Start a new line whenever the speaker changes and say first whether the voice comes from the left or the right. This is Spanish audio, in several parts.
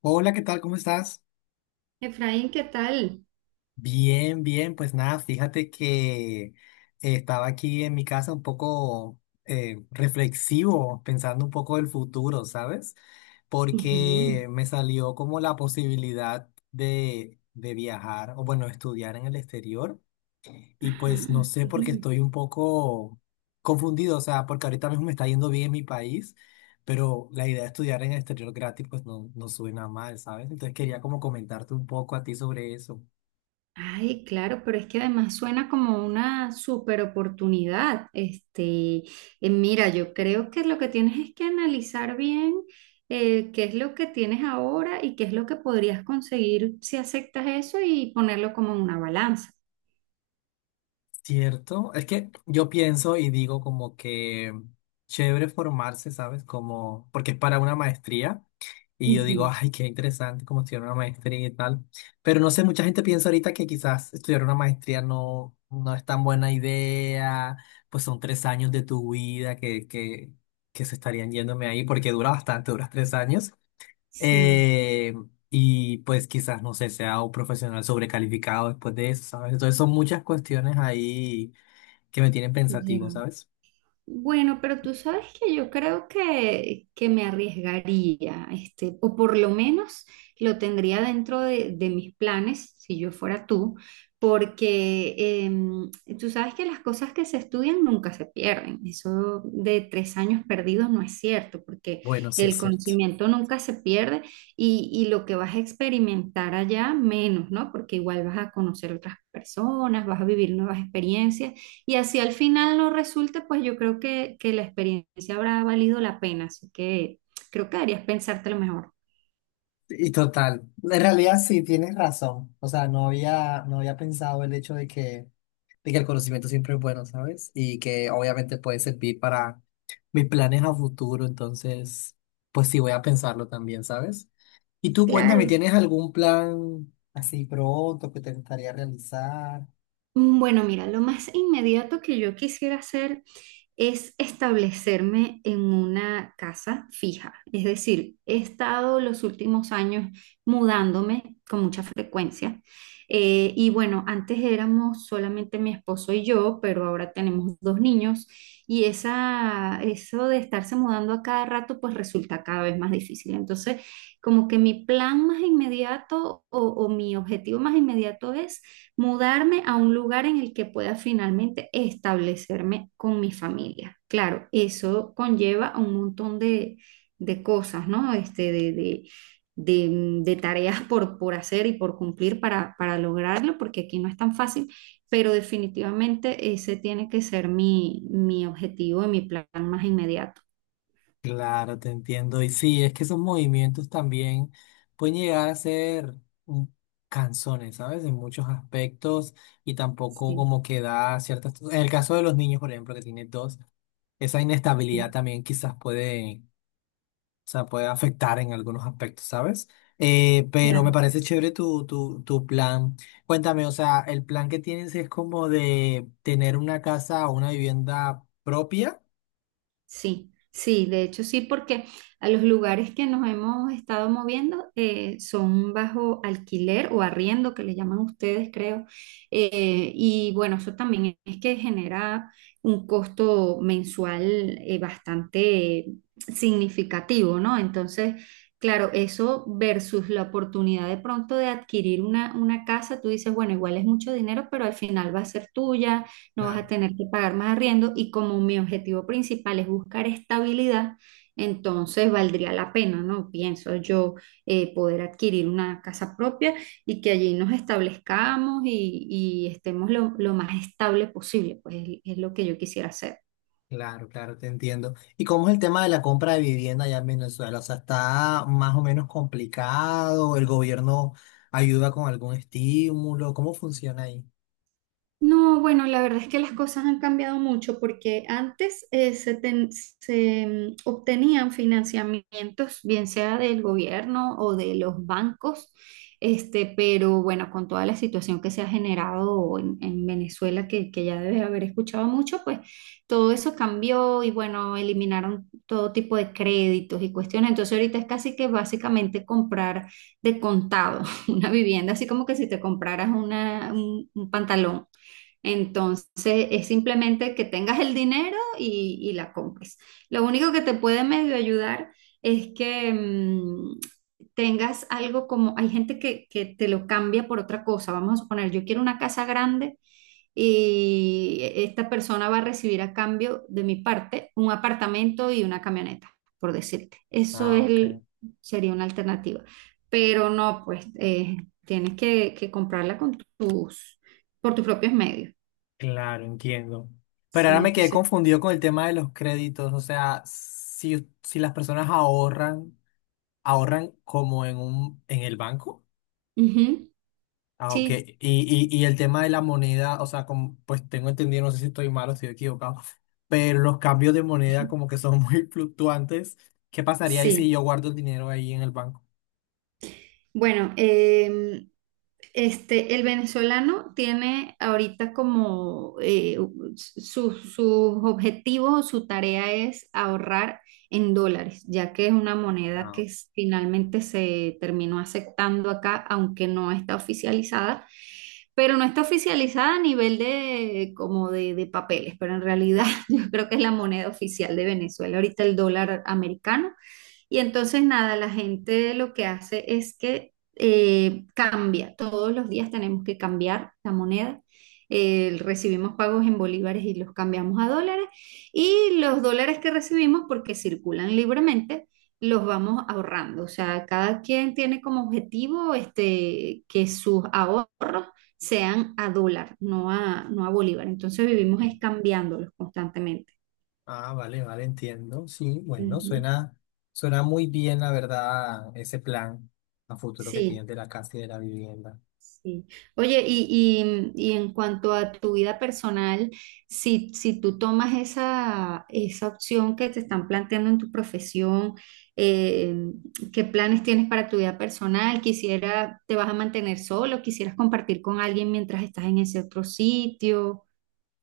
left: Hola, ¿qué tal? ¿Cómo estás?
right: Efraín, ¿qué tal?
left: Bien, bien, pues nada, fíjate que estaba aquí en mi casa un poco reflexivo, pensando un poco del futuro, ¿sabes?
right: Ujú.
left: Porque me salió como la posibilidad de viajar o bueno, estudiar en el exterior y
right: Ajá,
left: pues no sé porque
right: bien.
left: estoy un poco confundido, o sea, porque ahorita mismo me está yendo bien en mi país, pero la idea de estudiar en el exterior gratis pues no, no suena mal, ¿sabes? Entonces quería como comentarte un poco a ti sobre eso.
right: Ay, claro, pero es que además suena como una super oportunidad. Este, mira, yo creo que lo que tienes es que analizar bien qué es lo que tienes ahora y qué es lo que podrías conseguir si aceptas eso y ponerlo como en una balanza.
left: Cierto, es que yo pienso y digo como que chévere formarse, ¿sabes? Como, porque es para una maestría y yo digo,
right: Ujú.
left: ay, qué interesante como estudiar una maestría y tal, pero no sé, mucha gente piensa ahorita que quizás estudiar una maestría no, no es tan buena idea, pues son 3 años de tu vida que, se estarían yéndome ahí porque dura bastante, duras 3 años.
right: Sí,
left: Eh, y pues quizás, no sé, sea un profesional sobrecalificado después de eso, ¿sabes? Entonces son muchas cuestiones ahí que me tienen
right: ya.
left: pensativo, ¿sabes?
right: Bueno, pero tú sabes que yo creo que, me arriesgaría, este, o por lo menos lo tendría dentro de mis planes, si yo fuera tú, porque tú sabes que las cosas que se estudian nunca se pierden. Eso de 3 años perdidos no es cierto, porque
left: Bueno, sí es
right: el
left: cierto.
right: conocimiento nunca se pierde y lo que vas a experimentar allá menos, ¿no? Porque igual vas a conocer otras personas, vas a vivir nuevas experiencias. Y así al final no resulte, pues yo creo que la experiencia habrá valido la pena, así que creo que deberías pensártelo mejor.
left: Y total, en realidad sí tienes razón. O sea, no había pensado el hecho de que el conocimiento siempre es bueno, ¿sabes? Y que obviamente puede servir para mis planes a futuro. Entonces, pues sí, voy a pensarlo también, ¿sabes? Y tú cuéntame,
right: Claro.
left: ¿tienes algún plan así pronto que te gustaría realizar?
right: Bueno, mira, lo más inmediato que yo quisiera hacer es establecerme en una casa fija. Es decir, he estado los últimos años mudándome con mucha frecuencia. Y bueno, antes éramos solamente mi esposo y yo, pero ahora tenemos dos niños y eso de estarse mudando a cada rato pues resulta cada vez más difícil. Entonces, como que mi plan más inmediato o mi objetivo más inmediato es mudarme a un lugar en el que pueda finalmente establecerme con mi familia. Claro, eso conlleva a un montón de cosas, ¿no? Este, de tareas por hacer y por cumplir para lograrlo, porque aquí no es tan fácil, pero definitivamente ese tiene que ser mi, mi objetivo y mi plan más inmediato.
left: Claro, te entiendo. Y sí, es que esos movimientos también pueden llegar a ser un- canzones, ¿sabes? En muchos aspectos y tampoco
right: Sí,
left: como que da ciertas. En el caso de los niños, por ejemplo, que tiene dos, esa inestabilidad
right: sí.
left: también quizás puede, o sea, puede afectar en algunos aspectos, ¿sabes? Pero me parece chévere tu plan. Cuéntame, o sea, el plan que tienes es como de tener una casa o una vivienda propia.
right: Sí, sí, de hecho sí, porque a los lugares que nos hemos estado moviendo son bajo alquiler o arriendo, que le llaman ustedes, creo. Y bueno, eso también es que genera un costo mensual bastante significativo, ¿no? Entonces, claro, eso versus la oportunidad de pronto de adquirir una casa, tú dices, bueno, igual es mucho dinero, pero al final va a ser tuya. No vas a tener que pagar más arriendo y como mi objetivo principal es buscar estabilidad, entonces valdría la pena, ¿no? Pienso yo poder adquirir una casa propia y que allí nos establezcamos y estemos lo más estable posible, pues es lo que yo quisiera hacer.
left: Claro, claro, te entiendo. ¿Y cómo es el tema de la compra de vivienda allá en Venezuela? O sea, ¿está más o menos complicado? ¿El gobierno ayuda con algún estímulo? ¿Cómo funciona ahí?
right: No, bueno, la verdad es que las cosas han cambiado mucho porque antes se, ten- se, mm, obtenían financiamientos, bien sea del gobierno o de los bancos, este, pero bueno, con toda la situación que se ha generado en Venezuela, que ya debes haber escuchado mucho, pues todo eso cambió y bueno, eliminaron todo tipo de créditos y cuestiones. Entonces ahorita es casi que básicamente comprar de contado una vivienda, así como que si te compraras una, un pantalón. Entonces es simplemente que tengas el dinero y la compres. Lo único que te puede medio ayudar es que tengas algo como, hay gente que te lo cambia por otra cosa. Vamos a suponer, yo quiero una casa grande y esta persona va a recibir a cambio de mi parte un apartamento y una camioneta, por decirte.
left: Ah, ok.
right: Sería una alternativa. Pero no, pues tienes que comprarla con por tus propios medios.
left: Claro, entiendo. Pero
right: Sí,
left: ahora me quedé
right: entonces,
left: confundido con el tema de los créditos. O sea, si las personas ahorran, ¿ahorran como en el banco?
right: ujú,
left: Ah, ok.
right: sí.
left: Y el tema de la moneda, o sea, como, pues tengo entendido, no sé si estoy mal o estoy equivocado, pero los cambios de moneda como que son muy fluctuantes. ¿Qué pasaría ahí si
right: Sí.
left: yo guardo el dinero ahí en el banco?
right: Bueno, este, el venezolano tiene ahorita como sus objetivos, su tarea es ahorrar en dólares, ya que es una moneda
left: Ah,
right: que
left: ok.
right: finalmente se terminó aceptando acá, aunque no está oficializada, pero no está oficializada a nivel de como de papeles, pero en realidad yo creo que es la moneda oficial de Venezuela. Ahorita el dólar americano. Y entonces nada, la gente lo que hace es que cambia. Todos los días tenemos que cambiar la moneda. Recibimos pagos en bolívares y los cambiamos a dólares. Y los dólares que recibimos, porque circulan libremente, los vamos ahorrando. O sea, cada quien tiene como objetivo este, que sus ahorros sean a dólar, no a bolívar. Entonces
left: Ah, ok.
right: vivimos es cambiándolos constantemente.
left: Ah, vale, vale, entiendo. Sí, bueno,
right: Ujú.
left: suena, suena muy bien, la verdad, ese plan a futuro que
right: Sí.
left: tienen de la casa y de la vivienda.
right: Sí. Oye, y en cuanto a tu vida personal, si tú tomas esa opción que te están planteando en tu profesión, eh, ¿qué planes tienes para tu vida personal? Quisiera, ¿te vas a mantener solo? ¿Quisieras compartir con alguien mientras estás en ese otro sitio?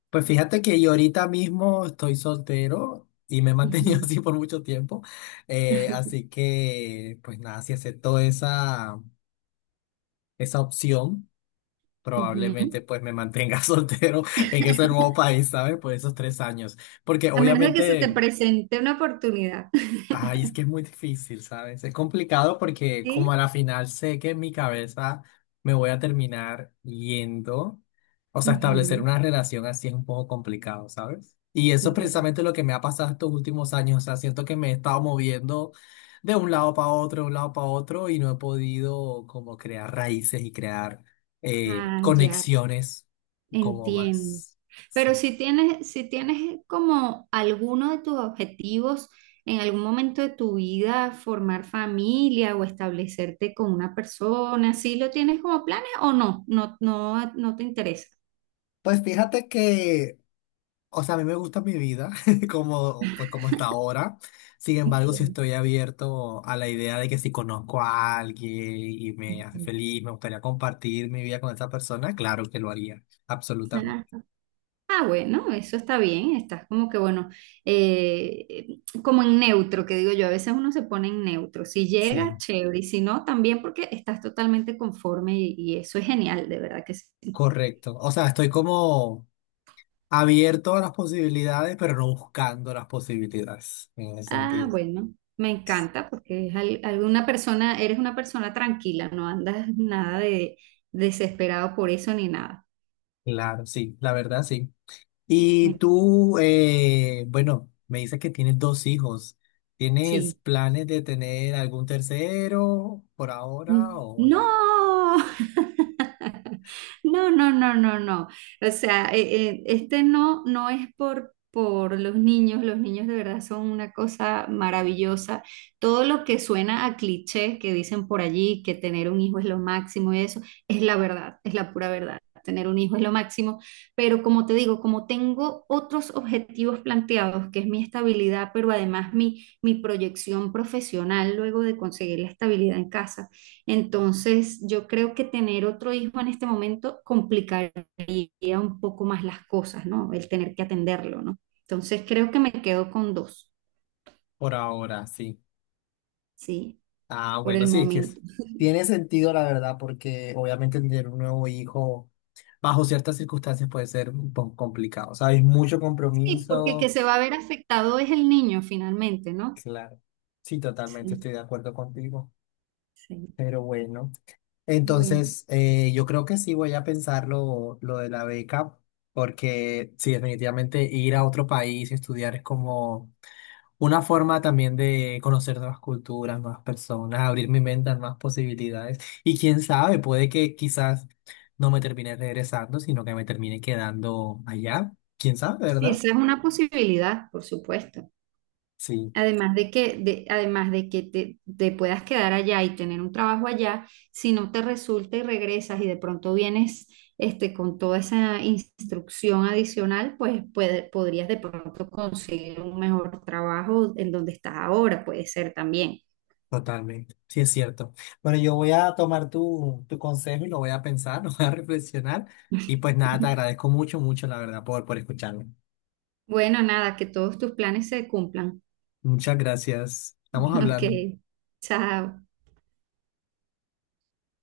left: Pues fíjate que yo ahorita mismo estoy soltero y me he mantenido
right: Ujú.
left: así por mucho tiempo. Así que, pues nada, si acepto esa, opción, probablemente
right: Ujú.
left: pues me mantenga soltero en ese nuevo país, ¿sabes? Por esos 3 años. Porque
right: A menos de que se te
left: obviamente
right: presente una oportunidad.
left: ay, es que es muy difícil, ¿sabes? Es complicado porque como a
right: ¿Sí?
left: la final sé que en mi cabeza me voy a terminar yendo, o sea, establecer
right: Ujú.
left: una relación así es un poco complicado, ¿sabes? Y eso es
right: Ya.
left: precisamente lo que me ha pasado estos últimos años, o sea, siento que me he estado moviendo de un lado para otro, de un lado para otro y no he podido como crear raíces y crear
right: Ah, ya.
left: conexiones como
right: Entiendo.
left: más,
right: Pero
left: sí.
right: si tienes como alguno de tus objetivos en algún momento de tu vida, formar familia o establecerte con una persona, ¿sí lo tienes como planes o no? No, no, no te interesa.
left: Pues fíjate que o sea, a mí me gusta mi vida como, pues, como está ahora. Sin
right: Ok.
left: embargo, si estoy abierto a la idea de que si conozco a alguien y me hace
right: Ujú.
left: feliz, me gustaría compartir mi vida con esa persona, claro que lo haría. Absolutamente.
right: Ah, ah, bueno, eso está bien. Estás como que, bueno, como en neutro, que digo yo, a veces uno se pone en neutro. Si llega,
left: Sí,
right: chévere, y si no, también porque estás totalmente conforme y eso es genial, de verdad que sí.
left: correcto. O sea, estoy como abierto a las posibilidades, pero no buscando las posibilidades en ese
right: Ah,
left: sentido.
right: bueno, me encanta porque es al- alguna persona, eres una persona tranquila, no andas nada de desesperado por eso ni nada.
left: Claro, sí, la verdad, sí. Y
right: Me-
left: tú, bueno, me dices que tienes dos hijos. ¿Tienes
right: sí.
left: planes de tener algún tercero por ahora o
right: No,
left: no?
right: no, no, no, no, no. O sea, este no, no es por los niños. Los niños de verdad son una cosa maravillosa. Todo lo que suena a clichés que dicen por allí, que tener un hijo es lo máximo y eso, es la verdad, es la pura verdad. Tener un hijo es lo máximo. Pero como te digo, como tengo otros objetivos planteados, que es mi estabilidad, pero además mi, mi proyección profesional luego de conseguir la estabilidad en casa. Entonces, yo creo que tener otro hijo en este momento complicaría un poco más las cosas, ¿no? El tener que atenderlo, ¿no? Entonces, creo que me quedo con dos,
left: Por ahora, sí.
right: ¿sí?
left: Ah,
right: Por
left: bueno,
right: el
left: sí, que es-
right: momento.
left: tiene sentido la verdad, porque obviamente tener un nuevo hijo bajo ciertas circunstancias puede ser un poco complicado, ¿sabes? Mucho
right: Sí, porque que
left: compromiso.
right: se va a ver afectado es el niño finalmente, ¿no?
left: Claro. Sí, totalmente
right: Sí,
left: estoy de acuerdo contigo.
right: sí.
left: Pero bueno.
right: Bueno,
left: Entonces, yo creo que sí voy a pensar lo, de la beca, porque sí, definitivamente ir a otro país y estudiar es como una forma también de conocer nuevas culturas, nuevas personas, abrir mi mente a nuevas posibilidades. Y quién sabe, puede que quizás no me termine regresando, sino que me termine quedando allá. ¿Quién sabe, verdad?
right: esa es una posibilidad, por supuesto.
left: Sí.
right: Además de que, además de que te puedas quedar allá y tener un trabajo allá, si no te resulta y regresas y de pronto vienes este, con toda esa instrucción adicional, pues podrías de pronto conseguir un mejor trabajo en donde estás ahora, puede ser también.
left: Totalmente, sí es cierto. Bueno, yo voy a tomar tu, consejo y lo voy a pensar, lo voy a reflexionar. Y pues nada, te agradezco mucho, mucho, la verdad, por escucharme.
right: Bueno, nada, que todos tus planes se cumplan.
left: Muchas gracias. Estamos
right: Ok,
left: hablando.
right: chao.